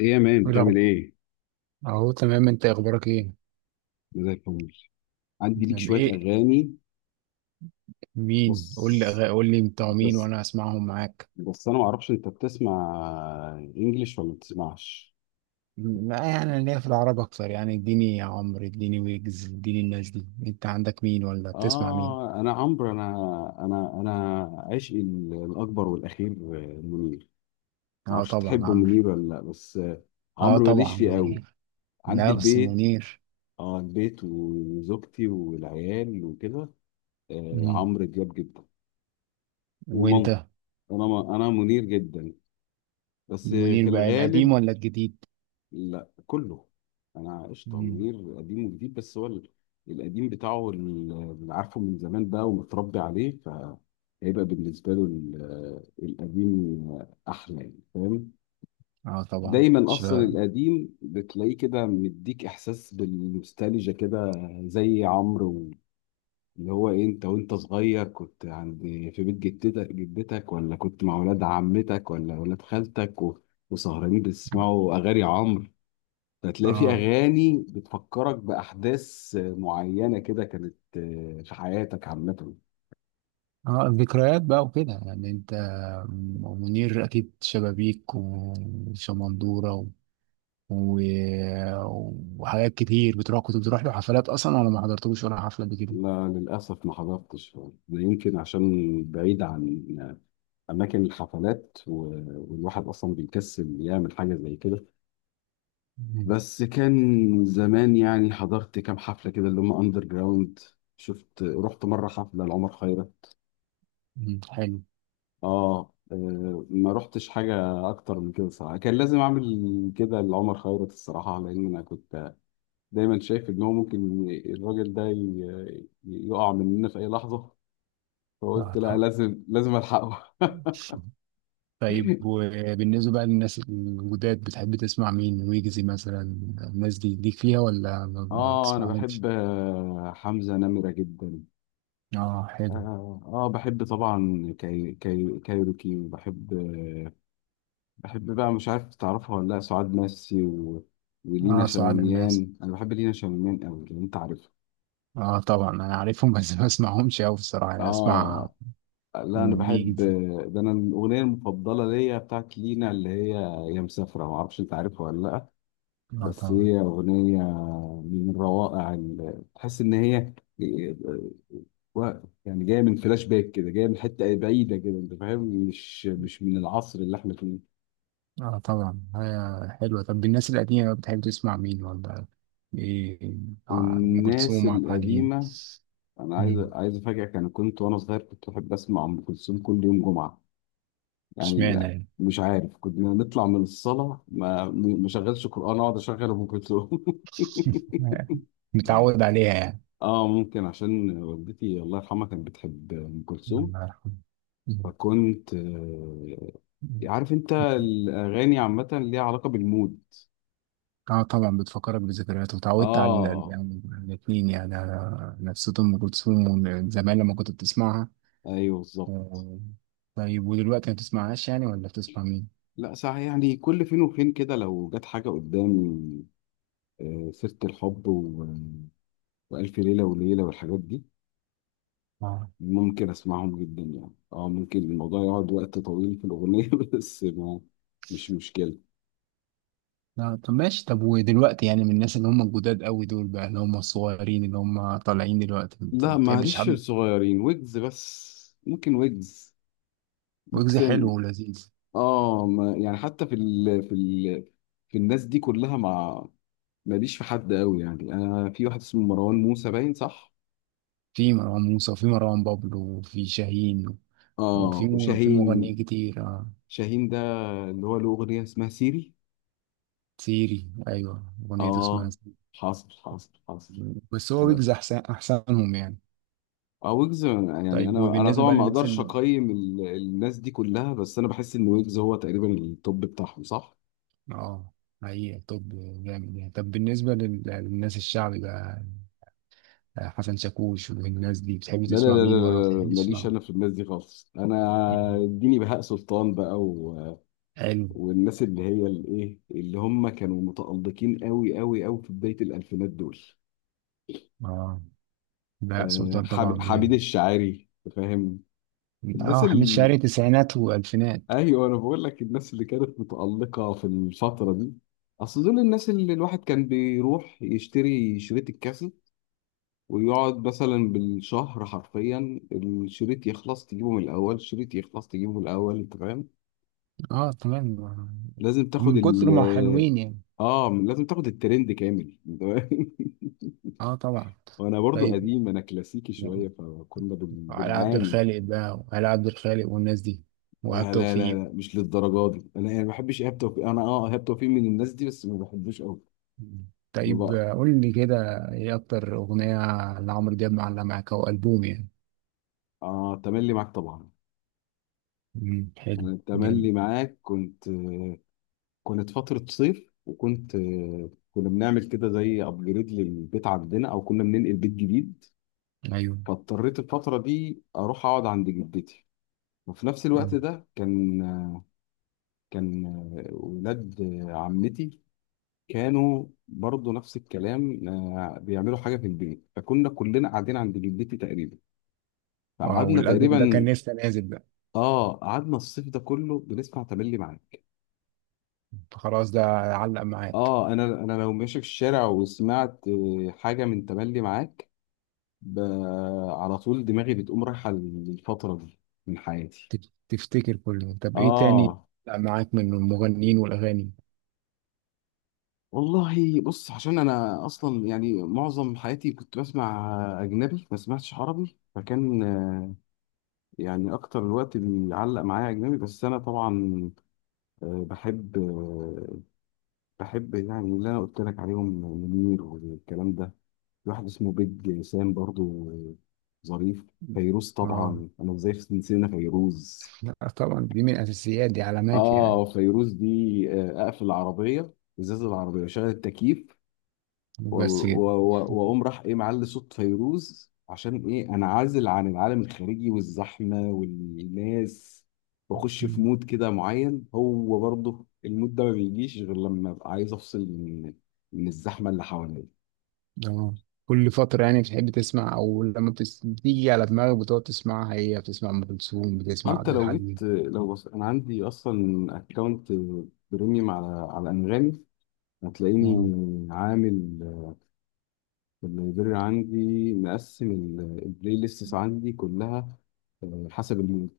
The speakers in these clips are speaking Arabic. ايه يا مان إيه بتعمل الأخب- ايه؟ اهو تمام، انت اخبارك ايه؟ أنا زي الفل. عندي ليك تمام، شوية ايه؟ أغاني. مين؟ بص. قول لي بتوع مين بس وانا اسمعهم معاك. بس أنا معرفش أنت بتسمع إنجليش ولا ما بتسمعش. يعني انا ليا في العرب اكتر، يعني اديني يا عمرو، اديني ويجز، اديني الناس دي. انت عندك مين ولا بتسمع مين؟ آه، أنا عمرو. أنا عشقي الأكبر والأخير منير. اه معرفش طبعا تحب عمرو. منير ولا لأ، بس اه عمرو ماليش طبعا فيه قوي. منير. عندي لا، بس البيت. منير. آه، البيت وزوجتي والعيال وكده. آه، مم. عمرو دياب جدا، وانت؟ ومامتي. أنا منير جدا، بس منير في بقى القديم الغالب. ولا الجديد؟ لا، كله. انا عشت على مم. منير قديم وجديد، بس هو القديم بتاعه هو اللي عارفه من زمان بقى ومتربي عليه، فهيبقى بالنسبه له القديم احلى، يعني فاهم؟ اه طبعا. دايما اصلا القديم بتلاقيه كده مديك احساس بالنوستالجيا كده، زي عمرو. اللي هو إيه، انت وانت صغير كنت عند، في بيت جدتك جدتك، ولا كنت مع ولاد عمتك ولا ولاد خالتك، و- وسهرانين بتسمعوا اغاني عمرو. هتلاقي في اه، اغاني بتفكرك باحداث معينه كده كانت في حياتك عامه. اه الذكريات بقى وكده، يعني انت. منير اكيد، شبابيك وشمندورة و... وحاجات كتير بتروح. كنت بتروح له حفلات اصلا، ولا ما حضرتلوش ولا حفلة قبل كده؟ لا، للاسف ما حضرتش. ده يمكن عشان بعيد عن اماكن الحفلات، و- والواحد اصلا بيكسل يعمل حاجه زي كده. مم. بس كان زمان يعني حضرت كام حفله كده اللي هم اندر جراوند. شفت، رحت مره حفله لعمر خيرت. مم. حلو. اه، ما رحتش حاجه اكتر من كده صراحه. كان لازم اعمل كده لعمر خيرت الصراحه، لان انا كنت دايما شايف ان هو ممكن ي- الراجل ده ي- ي- يقع مننا في اي لحظه، آه، فقلت لا، طب. لازم الحقه. طيب، وبالنسبة بقى للناس الجداد، بتحب تسمع مين؟ ويجزي مثلا، الناس دي ليك فيها، ولا ما اه انا بتسمعهمش؟ بحب حمزه نمره جدا. اه حلو. اه، بحب طبعا كايروكي، وبحب، بقى مش عارف تعرفها ولا لا، سعاد مسي و... ولينا اه سعاد الناس. شماميان، انا بحب لينا شماميان قوي لو انت عارفها. اه طبعا انا عارفهم بس ما اسمعهمش قوي بصراحة، يعني اسمع اه. لا انا بحب، ويجز. ده انا الاغنيه المفضله ليا بتاعت لينا اللي هي يا مسافره، ما اعرفش انت عارفها ولا لا. اه بس طبعا. هي أغنية من الروائع تحس إن هي و- يعني جاية من فلاش باك كده، جاية من حتة بعيدة كده، أنت فاهم. مش من العصر اللي إحنا فيه. اه طبعا، هي حلوة. طب الناس القديمة بتحب تسمع مين ولا ايه؟ ام الناس كلثوم، عبد الحليم؟ القديمة، أنا مم. عايز أفاجئك، أنا كنت وأنا صغير كنت أحب أسمع أم كلثوم كل يوم جمعة. يعني اشمعنى لا، يعني؟ مش عارف، كنا نطلع من الصلاة ما شغلش قرآن، أقعد أشغل أم كلثوم. متعود عليها يعني. اه ممكن عشان والدتي الله يرحمها كانت بتحب ام كلثوم. الله يرحمه. مم. فكنت مم. عارف انت الاغاني عامه ليها علاقه بالمود. اه طبعا، بتفكرك بذكريات، وتعودت على اه يعني الاثنين، يعني على نفسية ام كلثوم، وإن زمان لما كنت بتسمعها. ايوه بالظبط. و- طيب، ودلوقتي ما بتسمعهاش يعني، ولا بتسمع مين؟ لا صح، يعني كل فين وفين كده لو جت حاجه قدامي، سيره الحب و... والف ليله وليله والحاجات دي ممكن اسمعهم جدا. يعني اه ممكن الموضوع يقعد وقت طويل في الاغنيه، بس ما مش مشكله. آه، طب ماشي. طب ودلوقتي، يعني من الناس اللي هم الجداد قوي دول بقى، اللي هم الصغيرين اللي هم طالعين دلوقتي، ما لا، بتحبش معلش، في حد؟ الصغيرين ويجز، بس ممكن ويجز. ويجز حلو ممكن ولذيذ. اه، ما يعني حتى في ال... في ال... في الناس دي كلها ما ماليش في حد قوي يعني. انا في واحد اسمه مروان موسى باين، صح. في مروان موسى، وفي مروان بابلو، وفي شاهين، اه في وشاهين. مغنيين كتير، آه. شاهين ده اللي هو له اغنيه اسمها سيري. سيري، ايوه اغنيته اه، اسمها سيري. حاصل حاصل حاصل. بس هو انا ويجز احسنهم يعني. اه، ويجز يعني طيب، انا انا وبالنسبه طبعا بقى ما للناس اقدرش اقيم الناس دي كلها، بس انا بحس ان ويجز هو تقريبا التوب بتاعهم، صح. اه. هي طب، جامد يعني. طب بالنسبه للناس الشعبي بقى، آه، حسن شاكوش والناس دي، بتحب لا لا تسمع لا لا مين ولا ما لا لا، بتحبش ماليش تسمعه؟ انا في الناس دي خالص. انا مم. اديني بهاء سلطان بقى و... حلو. والناس اللي هي الايه اللي هم كانوا متألقين قوي قوي قوي في بداية الالفينات دول. اه بهاء سلطان حب- طبعا حميد يعني. الشاعري، فاهم. الناس اه حميد اللي، شاعري، تسعينات والفينات. ايوه انا بقول لك الناس اللي كانت متألقة في الفترة دي. اصل دول الناس اللي الواحد كان بيروح يشتري شريط الكاسيت ويقعد مثلا بالشهر حرفيا، الشريط يخلص تجيبه من الاول، الشريط يخلص تجيبه من الاول، انت فاهم. اه تمام. لازم تاخد من ال، كتر ما حلوين يعني. اه لازم تاخد الترند كامل أنت فاهم؟ اه طبعا. وانا برضو طيب، قديم، انا كلاسيكي شوية، فكنا بن- على عبد بنعاني. الخالق بقى، وعلى عبد الخالق والناس دي، وهاب لا لا لا توفيق. لا مش للدرجه دي. انا يعني ما بحبش ايهاب توفيق. انا اه ايهاب توفيق من الناس دي، بس ما بحبوش قوي طيب، بقى. آه، قول لي كده، ايه اكتر اغنية لعمرو دياب معلقة معاك، او البوم يعني؟ اه تملي معاك طبعا. مم، حلو. أنا جامد. التملي معاك كنت، كانت فتره صيف وكنت، كنا بنعمل كده زي ابجريد للبيت عندنا، او كنا بننقل بيت جديد، ايوه. فاضطريت الفتره دي اروح اقعد عند جدتي. وفي نفس الوقت مم. ده كان، كان ولاد عمتي كانوا برضه نفس الكلام، بيعملوا حاجه في البيت، فكنا كلنا قاعدين عند جدتي تقريبا. اه، فقعدنا والالبوم ده تقريبا، كان لسه نازل بقى؟ اه قعدنا الصيف ده كله بنسمع تملي معاك. فخلاص ده علق معاك. اه انا لو ماشي في الشارع وسمعت حاجه من تملي معاك، ب... على طول دماغي بتقوم رايحه للفتره دي من حياتي. تفتكر كله؟ طب ايه تاني؟ اه لا معاك من المغنيين والاغاني؟ والله بص، عشان انا اصلا يعني معظم حياتي كنت بسمع اجنبي ما سمعتش عربي، فكان يعني اكتر الوقت بيعلق معايا اجنبي. بس انا طبعا بحب بحب يعني اللي انا قلت لك عليهم، منير والكلام ده. في واحد اسمه بيج سام برضو، ظريف. فيروز اه. طبعا، انا ازاي نسينا فيروز. لا طبعا، دي من الاساسيات، دي علامات اه، يعني. فيروز دي اقفل العربيه، ازاز العربيه وشغل التكييف، و- بس كده. و- و- واقوم راح ايه معلي صوت فيروز، عشان ايه انعزل عن العالم الخارجي والزحمه والناس، واخش في مم. مود كده معين. هو برضه المود ده ما بيجيش غير لما ابقى عايز افصل من من الزحمه اللي حواليا. اه، كل فترة يعني بتحب تسمع؟ او لما بتيجي على دماغك بتقعد تسمعها، هي بتسمع ام كلثوم، بتسمع انت عبد لو الحليم؟ جيت، لو بص انا عندي اصلا اكونت بريميوم على على انغامي، هتلاقيني اه. عامل اللايبرري عندي مقسم البلاي ليستس عندي كلها حسب المود.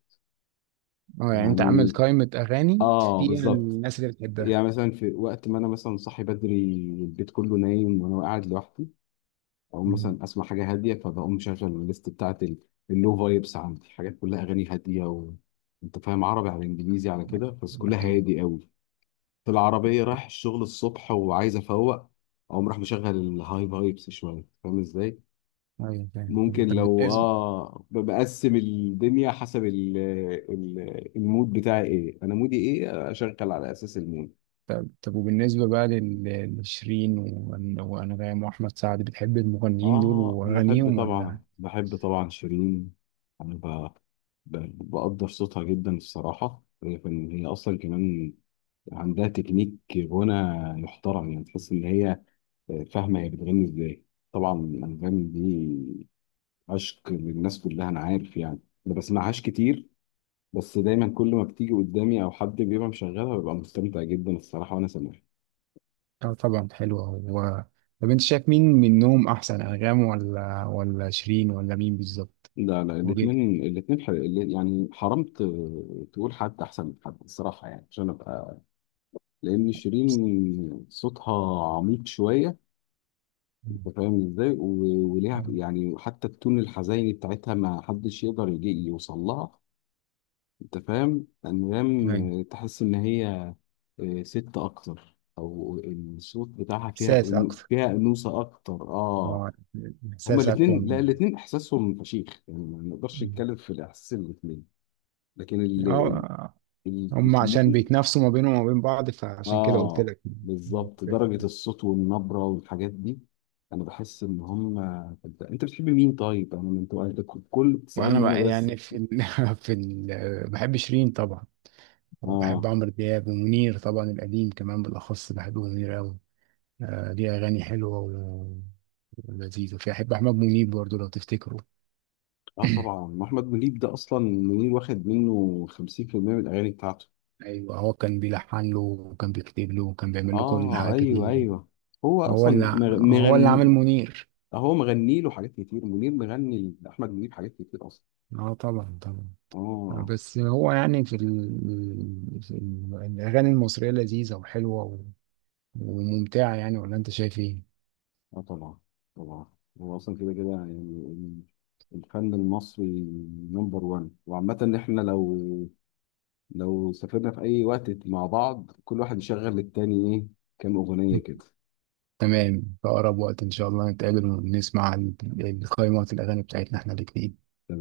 اه، يعني انت عامل يعني قائمة اغاني اه فيها بالظبط. الناس اللي بتحبها؟ يعني مثلا في وقت ما انا مثلا صاحي بدري والبيت كله نايم وانا قاعد لوحدي، او مم. مثلا اسمع حاجه هاديه، فبقوم مشغل الليست بتاعت اللو فايبس، عندي حاجات كلها اغاني هاديه و... انت فاهم عربي على انجليزي على كده، بس كلها ايوه. هادي قوي. في العربيه رايح الشغل الصبح وعايز افوق، اقوم راح مشغل الهاي فايبس شويه، فاهم ازاي. ايوه فاهم فاهم. ممكن لو اه ب- بقسم الدنيا حسب ال المود بتاعي ايه، انا مودي ايه، اشغل على اساس المود. طب وبالنسبة بقى لشيرين وأنغام وأحمد سعد، بتحب المغنيين دول آه أنا أحب وأغانيهم ولا؟ طبعا، بحب طبعا شيرين. أنا ب... ب... بقدر صوتها جدا الصراحة. هي فن- هي أصلا كمان عندها تكنيك غنى يحترم. يعني تحس إن هي فاهمة هي بتغني إزاي. طبعا الأنغام دي عشق للناس كلها، أنا عارف يعني. ما بسمعهاش كتير، بس دايما كل ما بتيجي قدامي أو حد بيبقى مشغلها ببقى مستمتع جدا الصراحة وأنا سامعها. آه طبعا، حلوة هو. طب، أنت شايف مين منهم أحسن؟ أنغام ولا شيرين، ولا مين بالظبط؟ لا لا، وجد. الاثنين ح... يعني حرام ت... تقول حد احسن من حد الصراحه، يعني عشان ابقى، لان شيرين صوتها عميق شويه، انت مم. فاهم ازاي، و... وليها آه. يعني حتى التون الحزيني بتاعتها ما حدش يقدر يجي يوصل لها. انت فاهم أيوة. انغام تحس ان هي ست اكتر، او الصوت بتاعها فيها، إحساس أكتر. فيها انوثه اكتر، اه. آه، هما إحساس أقوى الاثنين، لا من. الاثنين احساسهم فشيخ يعني، ما نقدرش مم. نتكلم في الاحساس الاثنين. لكن آه، هم عشان التكنيك، بيتنافسوا ما بينهم وما بين بعض، فعشان كده قلت اه لك. بالظبط مم. درجة الصوت والنبرة والحاجات دي، انا بحس ان هم، انت بتحب مين طيب؟ انا انت كل وانا بتسألني انا بقى بس. يعني في في بحب شيرين طبعا، وبحب اه، عمرو دياب ومنير، طبعا القديم كمان، بالأخص بحب منير أوي. آه، ليه أغاني حلوة ولذيذة. وفي أحب أحمد منيب برضه لو تفتكروا. اه طبعا احمد منيب ده اصلا منير واخد منه 50% من الاغاني بتاعته. أيوة، هو كان بيلحن له، وكان بيكتب له، وكان بيعمل له كل اه حاجة ايوه كتير. ايوه. هو هو اصلا اللي مغ- هو اللي عامل مغني، منير. هو مغني له حاجات كتير، منير مغني لاحمد منيب حاجات كتير اصلا. اه طبعا طبعا. آه، اه. بس هو يعني الأغاني المصرية لذيذة وحلوة وممتعة يعني، ولا أنت شايف إيه؟ اه طبعا طبعا. هو اصلا كده كده يعني الفن المصري نمبر وان. وعامة ان احنا لو لو سافرنا في اي وقت مع بعض كل واحد يشغل للتاني ايه كام اغنية كده. تمام، في أقرب وقت إن شاء الله نتقابل ونسمع القائمة الأغاني بتاعتنا إحنا الاتنين. تمام.